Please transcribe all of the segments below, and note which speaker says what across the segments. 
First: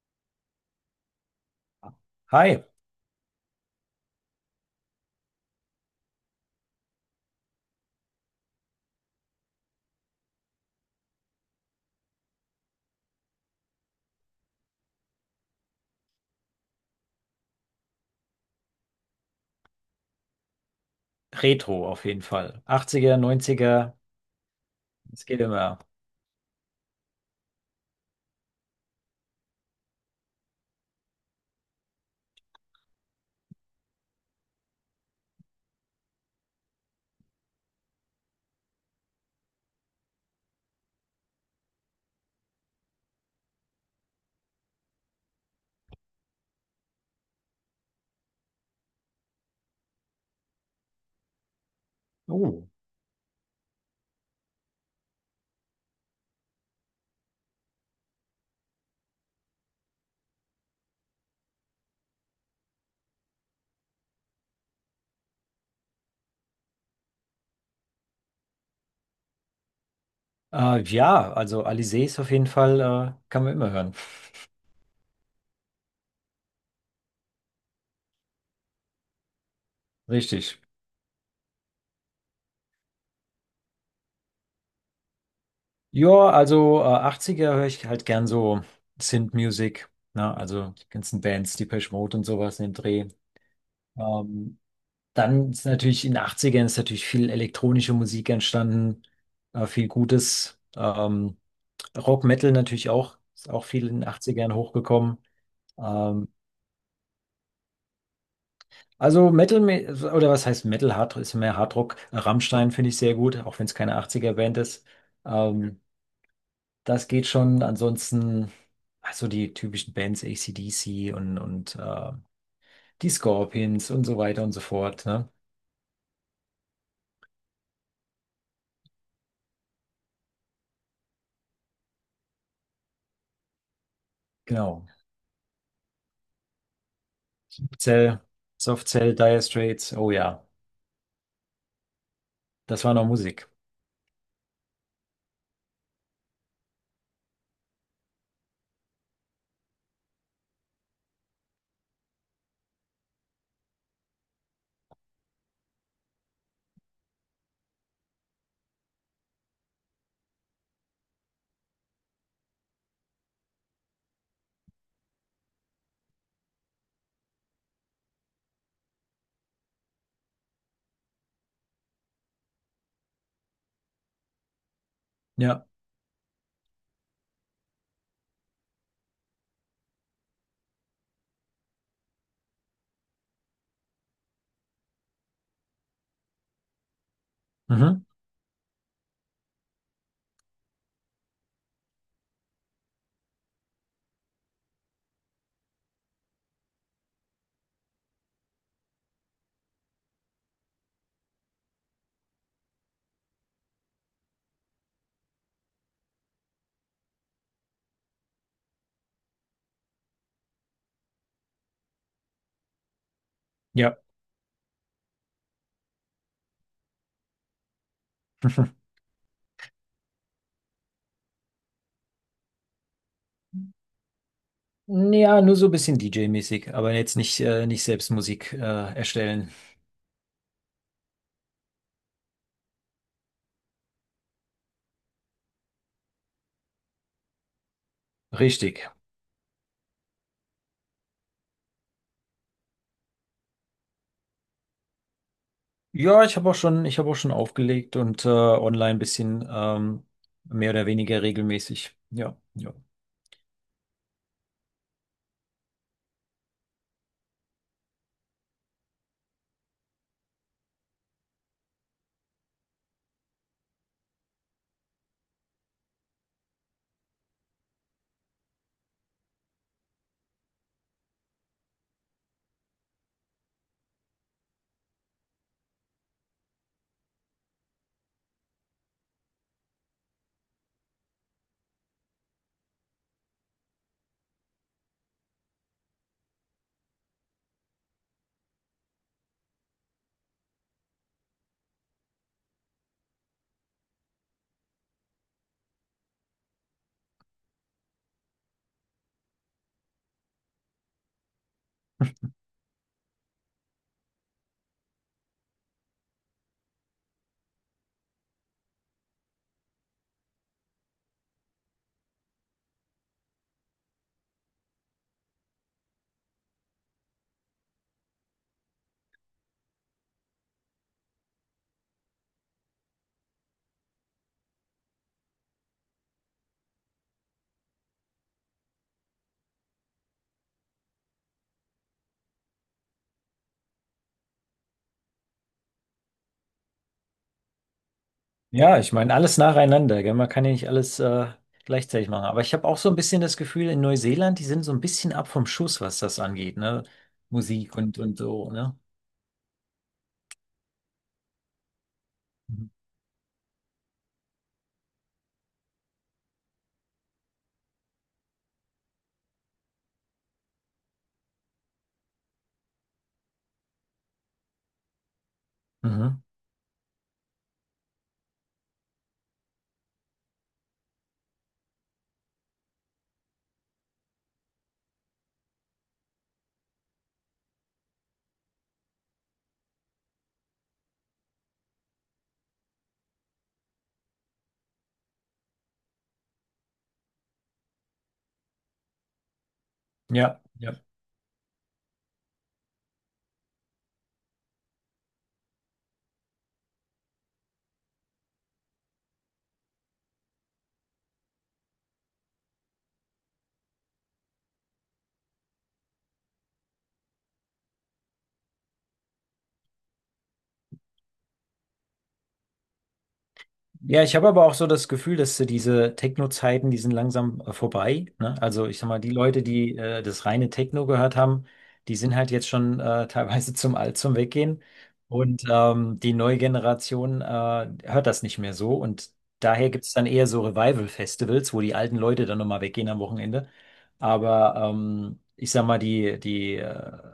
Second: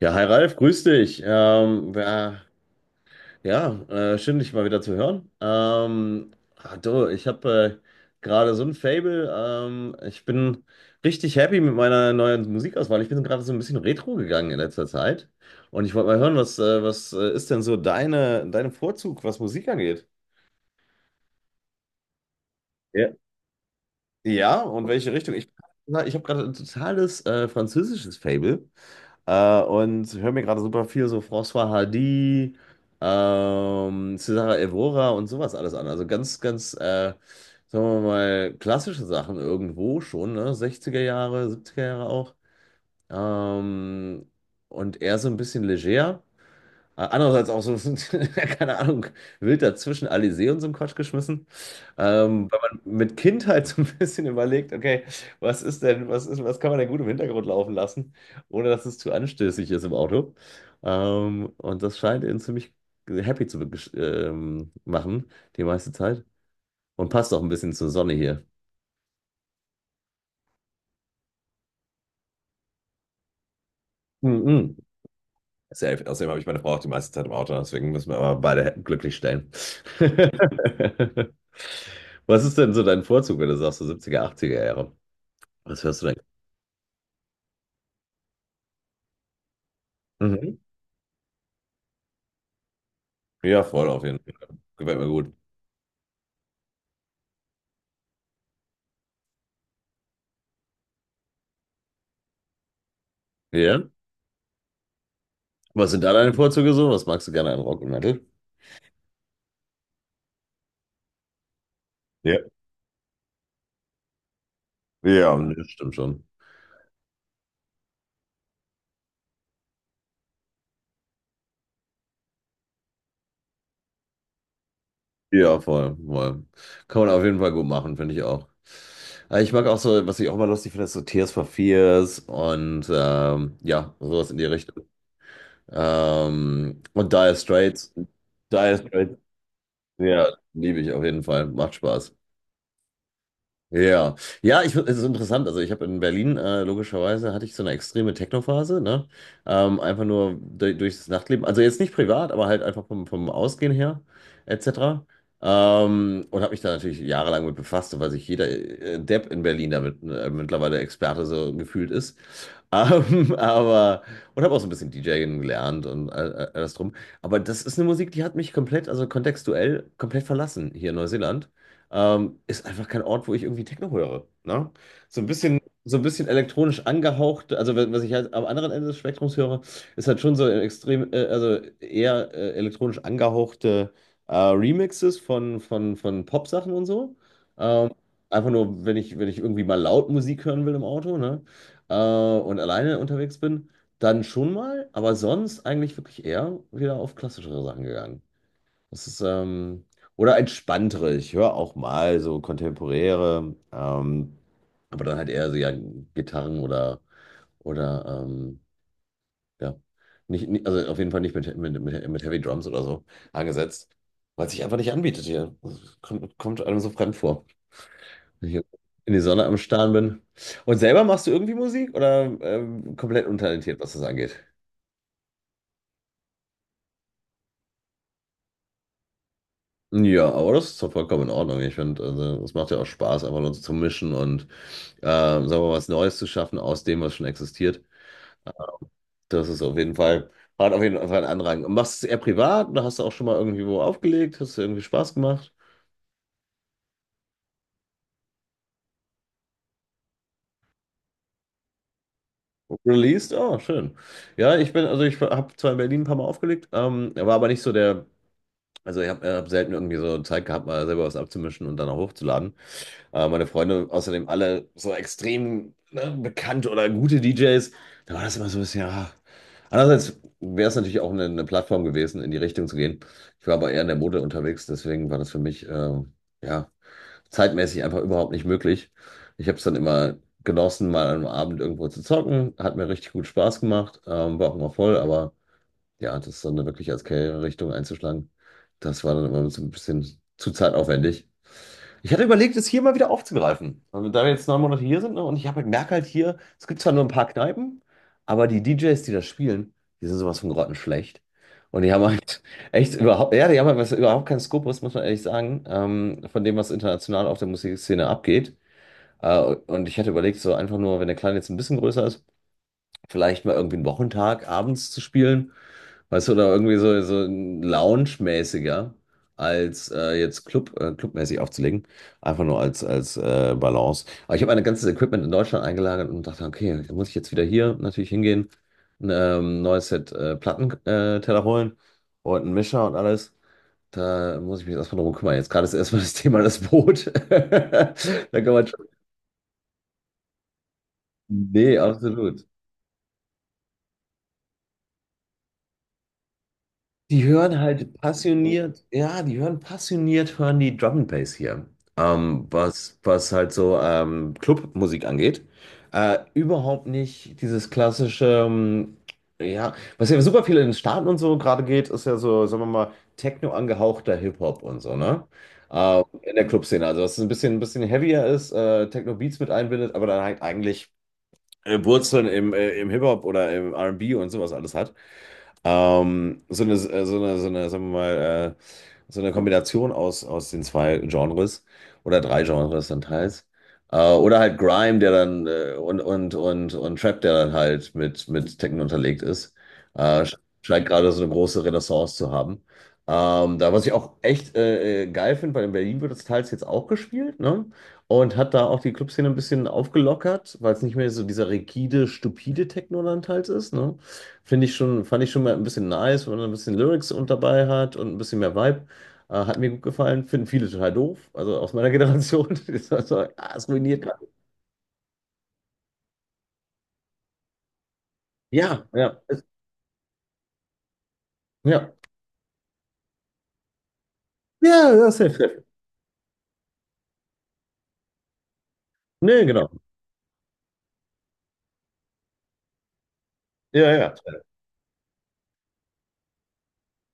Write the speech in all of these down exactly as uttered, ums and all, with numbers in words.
Speaker 1: Ja, hi Ralf, grüß dich. Ähm, ja,
Speaker 2: Hi,
Speaker 1: ja äh, schön, dich mal wieder zu hören. Ähm, ah, du, ich habe äh, gerade so ein Fable. Ähm, ich bin richtig happy mit meiner neuen Musikauswahl. Ich bin gerade so ein bisschen retro gegangen in letzter Zeit. Und ich wollte mal hören, was, äh, was äh, ist denn so deine, dein Vorzug, was Musik angeht?
Speaker 2: Retro auf jeden Fall.
Speaker 1: Ja.
Speaker 2: achtziger, neunziger,
Speaker 1: Ja, und welche
Speaker 2: es
Speaker 1: Richtung?
Speaker 2: geht
Speaker 1: Ich,
Speaker 2: immer.
Speaker 1: ich habe gerade ein totales äh, französisches Fable. Äh, und höre mir gerade super viel so François Hardy, ähm, Cesare Evora und sowas alles an. Also ganz, ganz, äh, sagen wir mal, klassische Sachen irgendwo schon, ne? sechziger Jahre, siebziger Jahre auch. Ähm, und eher so ein bisschen leger. Äh, Andererseits auch so, ein- keine Ahnung, wild dazwischen Alizé und so einen Quatsch geschmissen. Ähm, wenn
Speaker 2: Oh.
Speaker 1: man mit Kindheit so ein bisschen überlegt, okay, was ist denn, was ist, was kann man denn gut im Hintergrund laufen lassen, ohne dass es zu anstößig ist im Auto. Ähm, und das scheint ihn ziemlich happy zu begesch- ähm, machen, die meiste Zeit. Und passt auch ein bisschen zur Sonne hier.
Speaker 2: Äh, ja, also Alizés auf jeden Fall äh, kann man immer hören.
Speaker 1: Mhm. Safe. Außerdem habe ich meine Frau auch die meiste Zeit im Auto, deswegen müssen wir aber beide Hä- glücklich stellen.
Speaker 2: Richtig.
Speaker 1: Was ist denn so dein Vorzug, wenn du sagst, so siebziger, achtziger Jahre? Was hörst du denn?
Speaker 2: Ja, also äh, achtziger höre ich halt gern so Synth-Music, ne?
Speaker 1: Mhm.
Speaker 2: Also die ganzen Bands, Depeche Mode und sowas in dem Dreh.
Speaker 1: Ja, voll auf jeden Fall.
Speaker 2: Ähm,
Speaker 1: Gefällt mir gut.
Speaker 2: dann ist natürlich in den achtzigern ist natürlich viel elektronische Musik entstanden, äh, viel Gutes. Ähm, Rock Metal natürlich auch, ist auch viel
Speaker 1: Ja?
Speaker 2: in den achtzigern hochgekommen.
Speaker 1: Was sind da
Speaker 2: Ähm,
Speaker 1: deine Vorzüge so? Was magst du gerne an Rock und Metal?
Speaker 2: Also Metal, oder was heißt Metal, Hard, ist mehr Hardrock.
Speaker 1: Ja,
Speaker 2: Rammstein finde ich sehr gut, auch wenn es keine achtziger-Band ist.
Speaker 1: ja, das
Speaker 2: Ähm,
Speaker 1: stimmt schon.
Speaker 2: das geht schon. Ansonsten, also die typischen Bands, A C/D C und, und äh, die Scorpions und so weiter und so fort. Ne?
Speaker 1: Ja, voll, voll. Kann man auf jeden Fall gut machen, finde ich auch. Aber ich mag auch so, was ich auch immer lustig finde, ist so Tears for Fears und ähm, ja, sowas in die Richtung.
Speaker 2: Genau.
Speaker 1: Ähm, und Dire Straits,
Speaker 2: Cell,
Speaker 1: Dire
Speaker 2: Soft Cell,
Speaker 1: Straits,
Speaker 2: Dire Straits, oh
Speaker 1: ja,
Speaker 2: ja,
Speaker 1: liebe ich auf jeden Fall. Macht Spaß.
Speaker 2: das war noch Musik.
Speaker 1: Ja, ja, ich, es ist interessant. Also ich habe in Berlin, äh, logischerweise, hatte ich so eine extreme Techno-Phase, ne? Ähm, einfach nur du- durch das Nachtleben. Also jetzt nicht privat, aber halt einfach vom, vom Ausgehen her, et cetera. Ähm, und habe mich da natürlich jahrelang mit befasst, so weil sich jeder äh, Depp in Berlin damit äh, mittlerweile Experte so gefühlt ist. Ähm, aber, und habe auch so ein bisschen DJing gelernt und all, all- alles drum. Aber das ist eine Musik, die hat mich komplett, also kontextuell, komplett verlassen hier in Neuseeland. Ähm, ist einfach kein Ort, wo ich irgendwie Techno höre. Ne? So ein bisschen,
Speaker 2: Ja,
Speaker 1: so ein bisschen elektronisch angehaucht, also wenn- was ich halt am anderen Ende des Spektrums höre, ist halt schon so extrem, äh, also eher äh, elektronisch angehauchte äh, Remixes von, von, von Pop-Sachen und so. Ähm,
Speaker 2: mhm.
Speaker 1: einfach nur, wenn ich, wenn ich irgendwie mal laut Musik hören will im Auto, ne? Äh, und alleine unterwegs bin, dann schon mal, aber sonst eigentlich wirklich eher wieder auf klassischere Sachen gegangen. Das ist, ähm, oder entspanntere. Ich höre auch mal so kontemporäre, ähm, aber dann halt eher so ja, Gitarren oder, oder ähm, ja, nicht, nicht, also auf jeden Fall nicht mit, mit, mit, mit Heavy Drums oder so angesetzt,
Speaker 2: Ja.
Speaker 1: weil es sich einfach nicht anbietet hier. Das kommt, kommt einem so fremd vor, wenn ich jetzt in die Sonne am Starren bin. Und selber machst du irgendwie Musik oder ähm, komplett untalentiert, was das angeht?
Speaker 2: Ja, nur so ein bisschen D J-mäßig, aber jetzt nicht, äh, nicht selbst Musik äh, erstellen.
Speaker 1: Ja, aber das ist doch vollkommen in Ordnung. Ich finde, also, es macht ja auch Spaß, einfach nur zu mischen und äh, sagen wir mal, was Neues zu schaffen aus dem, was schon existiert.
Speaker 2: Richtig.
Speaker 1: Das ist auf jeden Fall, hat auf jeden Fall einen Anrang. Und machst du es eher privat oder hast du auch schon mal irgendwie wo aufgelegt? Hast du irgendwie Spaß gemacht?
Speaker 2: Ja, ich habe auch schon, ich habe auch schon aufgelegt und äh, online ein bisschen ähm, mehr oder weniger regelmäßig. Ja, ja.
Speaker 1: Released? Oh, schön. Ja, ich bin, also ich habe zwar in Berlin ein paar Mal aufgelegt, ähm, war aber nicht so der, also ich habe hab äh, hab selten irgendwie so Zeit gehabt, mal selber was abzumischen und dann auch hochzuladen. Äh, meine Freunde, außerdem alle so extrem ne, bekannte oder gute D Js, da war das immer so ein bisschen, ah. Andererseits wäre es natürlich auch eine, eine Plattform gewesen, in die Richtung zu gehen. Ich war aber eher in der Mode unterwegs, deswegen war das für mich äh, ja, zeitmäßig einfach überhaupt nicht möglich. Ich habe es dann immer genossen, mal am Abend irgendwo zu zocken, hat mir richtig gut Spaß gemacht, ähm, war auch immer voll, aber ja, das dann wirklich als Karriere-Richtung einzuschlagen, das war dann immer so ein bisschen zu zeitaufwendig. Ich hatte überlegt, es hier mal wieder aufzugreifen. Also, da wir jetzt neun Monate hier sind, ne, und ich habe merke halt hier, es gibt zwar nur ein paar Kneipen, aber die D Js, die das spielen, die sind sowas von grottenschlecht. Und die haben halt echt überhaupt, ja, die haben halt was, überhaupt keinen Skopus, muss man ehrlich sagen, ähm, von dem, was international auf der Musikszene abgeht. Äh, und ich hatte überlegt, so einfach nur, wenn der Kleine jetzt ein bisschen größer ist, vielleicht mal irgendwie einen Wochentag abends zu spielen. Weißt du, oder irgendwie so, so ein Lounge-mäßiger als äh, jetzt Club, äh, Clubmäßig aufzulegen. Einfach nur als, als äh, Balance. Aber ich habe mein ganzes Equipment in Deutschland eingelagert und dachte, okay, da muss ich jetzt wieder hier natürlich hingehen, ein ähm, neues Set äh, Plattenteller äh, Teller holen und einen Mischer und alles. Da muss ich mich erstmal drum kümmern. Jetzt gerade ist erstmal das Thema das Boot. Da kann man
Speaker 2: Ja,
Speaker 1: schon.
Speaker 2: ich meine, alles nacheinander, gell? Man kann ja nicht alles äh,
Speaker 1: Nee,
Speaker 2: gleichzeitig machen. Aber
Speaker 1: absolut.
Speaker 2: ich habe auch so ein bisschen das Gefühl, in Neuseeland, die sind so ein bisschen ab vom Schuss, was das angeht, ne?
Speaker 1: Die hören
Speaker 2: Musik
Speaker 1: halt
Speaker 2: und, und so, ne?
Speaker 1: passioniert, ja, die hören passioniert, hören die Drum and Bass hier. Ähm,
Speaker 2: Mhm.
Speaker 1: was, was halt so ähm, Clubmusik angeht. Äh, überhaupt nicht dieses klassische, ähm, ja, was ja super viel in den Staaten und so gerade geht, ist ja so, sagen wir mal, Techno angehauchter Hip-Hop und so, ne? Äh,
Speaker 2: Mhm.
Speaker 1: in der Clubszene. Also, was ein bisschen, ein bisschen heavier ist, äh, Techno-Beats mit einbindet, aber dann halt eigentlich äh, Wurzeln im, äh, im Hip-Hop oder im R and B und B und sowas alles hat. Ähm, so eine, äh, so eine, so eine, sagen wir mal, äh, so eine Kombination aus, aus den zwei Genres oder drei Genres dann teils. Äh, oder halt Grime, der dann äh, und, und, und, und Trap, der dann halt mit, mit Techno unterlegt ist. Äh, sch-
Speaker 2: Ja. ja.
Speaker 1: scheint gerade so eine große Renaissance zu haben. Ähm, da, was ich auch echt äh, äh, geil finde, weil in Berlin wird das teils jetzt auch gespielt, ne? Und hat da auch die Clubszene ein bisschen aufgelockert, weil es nicht mehr so dieser rigide, stupide Technoland halt ist, ne? Finde ich schon, fand ich schon mal ein bisschen nice, wenn man ein bisschen Lyrics und dabei hat und ein bisschen mehr Vibe. Äh, hat mir gut gefallen. Finden viele total doof, also aus meiner Generation. Die sagen so, ah, es ruiniert
Speaker 2: Ja, ich
Speaker 1: gerade.
Speaker 2: habe aber auch so das Gefühl, dass äh, diese Techno-Zeiten, die sind langsam äh, vorbei, ne? Also ich
Speaker 1: Ja,
Speaker 2: sag mal, die
Speaker 1: ja,
Speaker 2: Leute, die äh, das reine Techno gehört haben,
Speaker 1: ja.
Speaker 2: die sind halt jetzt schon äh, teilweise zum Alt zum Weggehen.
Speaker 1: Ja, ja, safe,
Speaker 2: Und
Speaker 1: safe.
Speaker 2: ähm, die neue Generation äh, hört das nicht mehr so. Und
Speaker 1: Nee, genau.
Speaker 2: daher gibt es dann eher so Revival-Festivals, wo die alten Leute dann nochmal weggehen am Wochenende.
Speaker 1: Ja, ja. Ja,
Speaker 2: Aber ähm, ich sag mal, die, die äh,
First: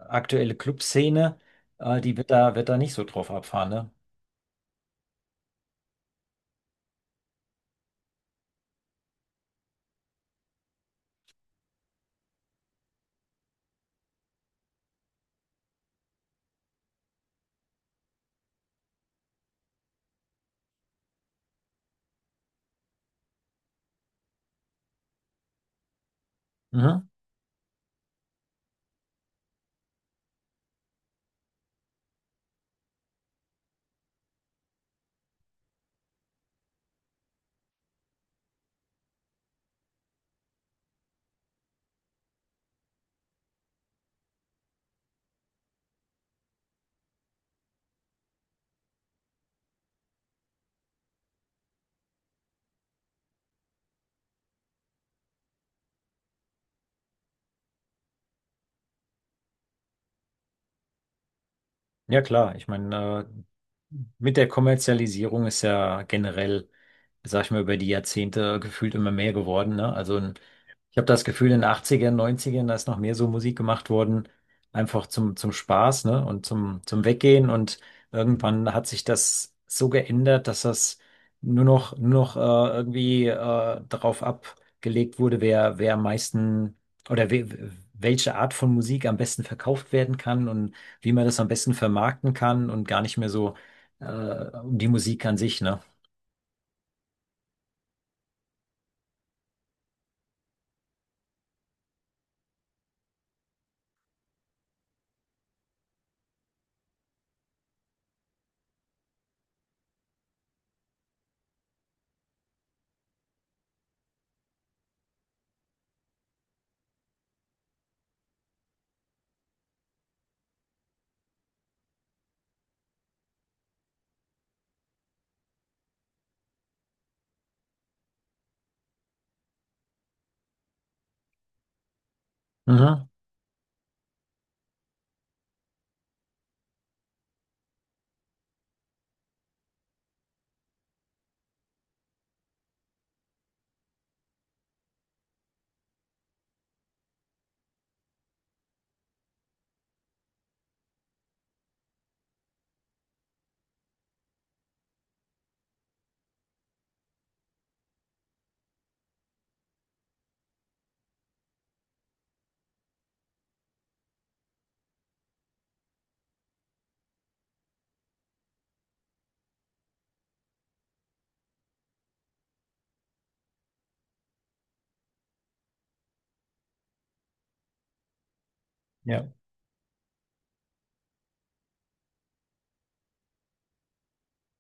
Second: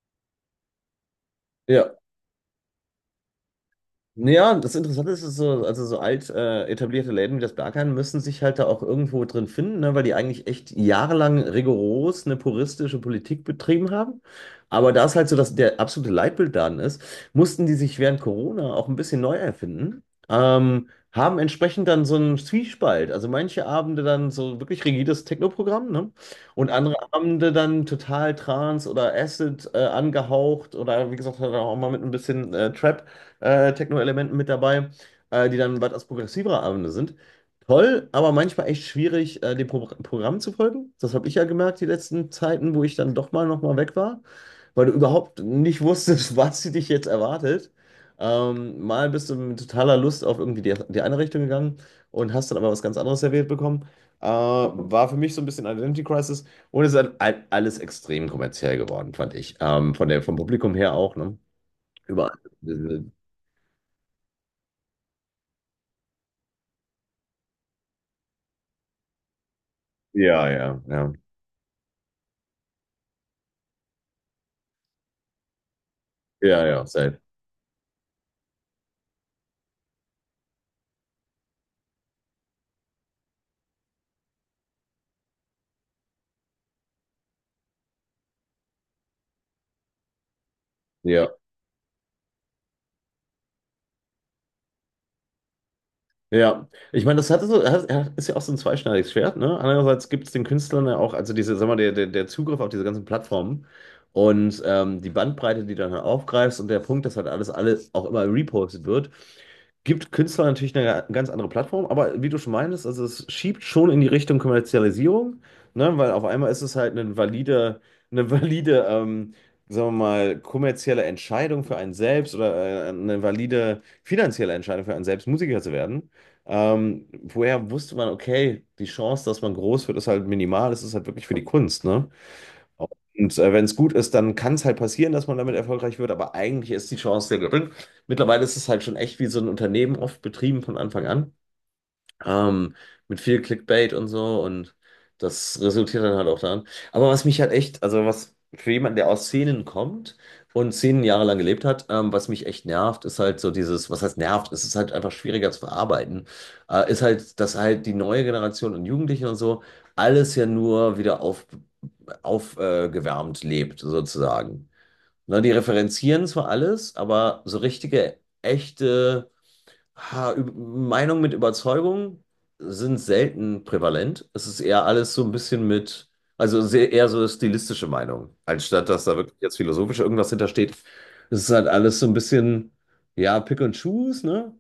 Speaker 2: aktuelle Clubszene,
Speaker 1: ja.
Speaker 2: äh, die wird da, wird da nicht so drauf abfahren, ne?
Speaker 1: Ja, das Interessante ist, ist so, also so alt äh, etablierte Läden wie das Berghain müssen sich halt da auch irgendwo drin finden, ne, weil die eigentlich echt jahrelang rigoros eine puristische Politik betrieben haben. Aber da es halt so dass der absolute Leitbildladen ist, mussten die sich während Corona auch ein bisschen neu erfinden, ähm, haben entsprechend dann so einen Zwiespalt. Also manche Abende dann so wirklich rigides Techno-Programm, ne? Und andere
Speaker 2: Mhm.
Speaker 1: Abende dann total Trance oder Acid äh, angehaucht oder wie gesagt, halt auch mal mit ein bisschen äh, Trap äh, Techno-Elementen mit dabei, äh, die dann etwas progressivere Abende sind. Toll, aber manchmal echt schwierig, äh, dem Pro Programm zu folgen. Das habe ich ja gemerkt, die letzten Zeiten, wo ich dann doch mal noch mal weg war, weil du überhaupt nicht wusstest, was sie dich jetzt erwartet. Ähm, mal bist du mit totaler Lust auf irgendwie die, die eine Richtung gegangen und hast dann aber was ganz anderes serviert bekommen. Äh, war für mich so ein bisschen Identity Crisis und es ist halt all- alles extrem kommerziell geworden, fand ich. Ähm, von der, vom Publikum her auch, ne?
Speaker 2: Ja,
Speaker 1: Überall.
Speaker 2: klar. Ich meine, mit der Kommerzialisierung ist ja generell, sag ich mal, über die Jahrzehnte gefühlt immer mehr geworden, ne? Also ein
Speaker 1: Ja, ja,
Speaker 2: ich habe
Speaker 1: ja.
Speaker 2: das Gefühl, in den Achtzigern, Neunzigern, da ist noch mehr so Musik gemacht worden, einfach zum, zum Spaß, ne? Und
Speaker 1: Ja,
Speaker 2: zum,
Speaker 1: ja,
Speaker 2: zum
Speaker 1: safe.
Speaker 2: Weggehen. Und irgendwann hat sich das so geändert, dass das nur noch, nur noch äh, irgendwie äh, darauf abgelegt wurde, wer, wer am meisten oder we, welche Art von Musik am besten verkauft werden kann und wie man
Speaker 1: Ja.
Speaker 2: das am besten vermarkten kann und gar nicht mehr so äh, um die Musik an sich, ne?
Speaker 1: Ja, ich meine, das hat so, hat- ja, ist ja auch so ein zweischneidiges Schwert, ne? Andererseits gibt es den Künstlern ja auch, also diese, sag mal, der, der, der Zugriff auf diese ganzen Plattformen und ähm, die Bandbreite, die du dann aufgreifst und der Punkt, dass halt alles, alles auch immer repostet wird, gibt Künstlern natürlich eine ganz andere Plattform, aber wie du schon meintest, also es schiebt schon in die Richtung Kommerzialisierung, ne? Weil auf einmal ist es halt eine valide, eine valide, ähm, sagen wir mal, kommerzielle Entscheidung für einen selbst oder äh, eine valide finanzielle Entscheidung für einen selbst, Musiker zu werden. Ähm, woher wusste man, okay, die Chance, dass man groß wird, ist halt minimal, es ist halt wirklich für die Kunst, ne?
Speaker 2: Mhm.
Speaker 1: Und äh, wenn es gut ist, dann kann es halt passieren, dass man damit erfolgreich wird, aber eigentlich ist die Chance sehr gering. Mittlerweile ist es halt schon echt wie so ein Unternehmen, oft betrieben von Anfang an. Ähm, mit viel Clickbait und so und das resultiert dann halt auch daran. Aber was mich halt echt, also was für jemanden, der aus Szenen kommt und Szenen jahrelang gelebt hat, ähm, was mich echt nervt, ist halt so dieses, was heißt nervt, es ist halt einfach schwieriger zu verarbeiten, äh, ist halt, dass halt die neue Generation und Jugendlichen und so alles ja nur wieder auf, aufgewärmt äh, gewärmt lebt, sozusagen. Ne, die referenzieren zwar alles, aber so richtige, echte. Ha, Ü- Meinung mit Überzeugung sind selten prävalent. Es ist eher alles so ein bisschen mit, also sehr, eher so stilistische Meinung, anstatt dass da
Speaker 2: Ja.
Speaker 1: wirklich jetzt philosophisch irgendwas hintersteht. Es ist halt alles so ein bisschen, ja, Pick and Choose, ne?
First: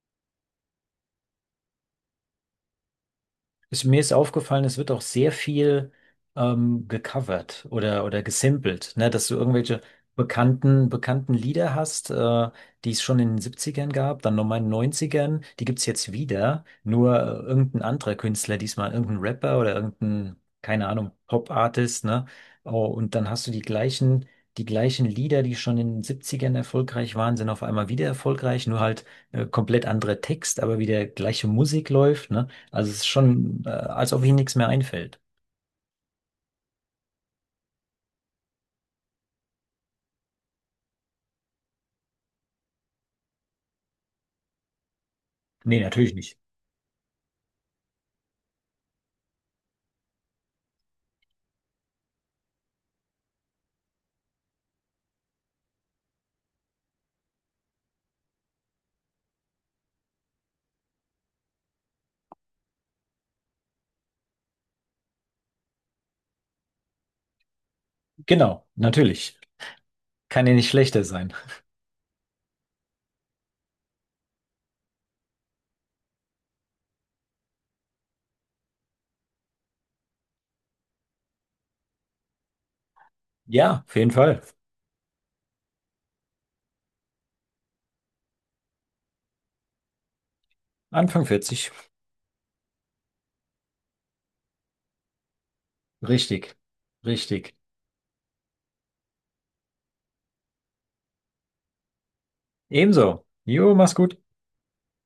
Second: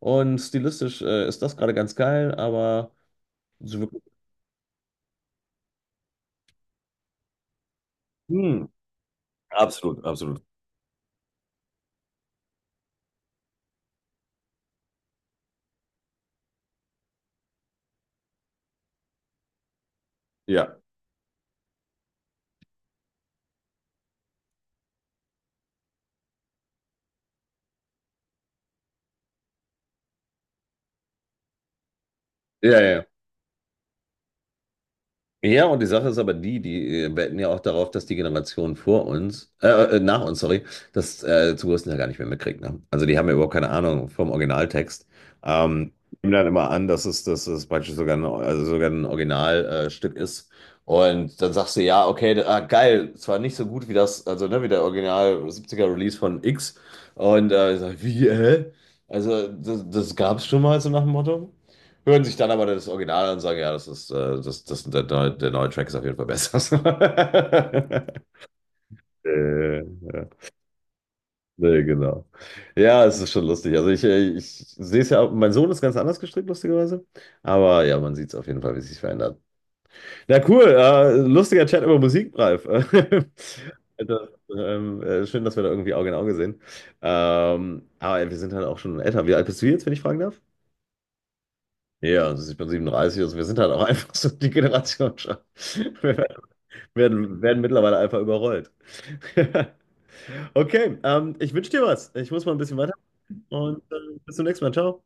Speaker 1: Und stilistisch äh, ist das gerade ganz geil, aber so
Speaker 2: Es, mir
Speaker 1: wirklich.
Speaker 2: ist aufgefallen, es wird auch sehr viel ähm, gecovert oder, oder
Speaker 1: Hm,
Speaker 2: gesampelt, ne? Dass du irgendwelche
Speaker 1: absolut, absolut.
Speaker 2: bekannten, bekannten Lieder hast, äh, die es schon in den Siebzigern gab, dann nochmal in den Neunzigern, die gibt's jetzt wieder, nur äh, irgendein anderer Künstler, diesmal irgendein Rapper oder irgendein,
Speaker 1: Ja.
Speaker 2: keine Ahnung, Pop-Artist, ne? Oh, und dann hast du die gleichen, die gleichen Lieder, die schon in den Siebzigern erfolgreich waren, sind auf einmal wieder erfolgreich, nur halt äh, komplett anderer Text, aber wieder gleiche Musik läuft, ne?
Speaker 1: Ja, ja.
Speaker 2: Also es
Speaker 1: Ja.
Speaker 2: ist schon, äh, als ob ihm nichts mehr einfällt.
Speaker 1: Ja, und die Sache ist aber die, die äh, wetten ja auch darauf, dass die Generation vor uns, äh, äh, nach uns, sorry, das äh, zum größten Teil gar nicht mehr mitkriegt. Ne? Also die haben ja überhaupt keine Ahnung vom Originaltext.
Speaker 2: Nee,
Speaker 1: Ähm,
Speaker 2: natürlich
Speaker 1: nehmen
Speaker 2: nicht.
Speaker 1: dann immer an, dass es, dass es praktisch sogar ein, also sogar ein Originalstück äh, Stück ist. Und dann sagst du, ja, okay, ah, geil, zwar nicht so gut wie das, also ne, wie der Original siebziger Release von X. Und äh, ich sag, wie, hä? Also das, das gab es schon mal so nach dem Motto. Hören sich dann aber das Original an und sagen, ja, das ist, äh, das, das, der, neue, der neue Track ist auf jeden Fall besser.
Speaker 2: Genau, natürlich.
Speaker 1: äh, ja.
Speaker 2: Kann ja nicht schlechter sein.
Speaker 1: Nee, genau. Ja, es ist schon lustig. Also ich, äh, ich sehe es ja, auch- mein Sohn ist ganz anders gestrickt, lustigerweise. Aber ja, man sieht es auf jeden Fall, wie es sich verändert. Na cool, äh, lustiger Chat über Musik, Ralf.
Speaker 2: Ja, auf jeden
Speaker 1: Alter,
Speaker 2: Fall.
Speaker 1: ähm, äh, schön, dass wir da irgendwie Auge in Auge sehen. Ähm, aber ja, wir sind halt auch schon älter. Wie alt bist du jetzt, wenn ich fragen darf?
Speaker 2: Anfang vierzig.
Speaker 1: Ja, also ich bin siebenunddreißig, also wir sind halt auch einfach so die Generation schon. Wir
Speaker 2: Richtig,
Speaker 1: werden,
Speaker 2: richtig.
Speaker 1: werden mittlerweile einfach überrollt. Okay, ähm, ich wünsche dir was. Ich muss mal ein bisschen weiter
Speaker 2: Ebenso. Jo,
Speaker 1: und
Speaker 2: mach's
Speaker 1: äh,
Speaker 2: gut.
Speaker 1: bis zum nächsten Mal. Ciao.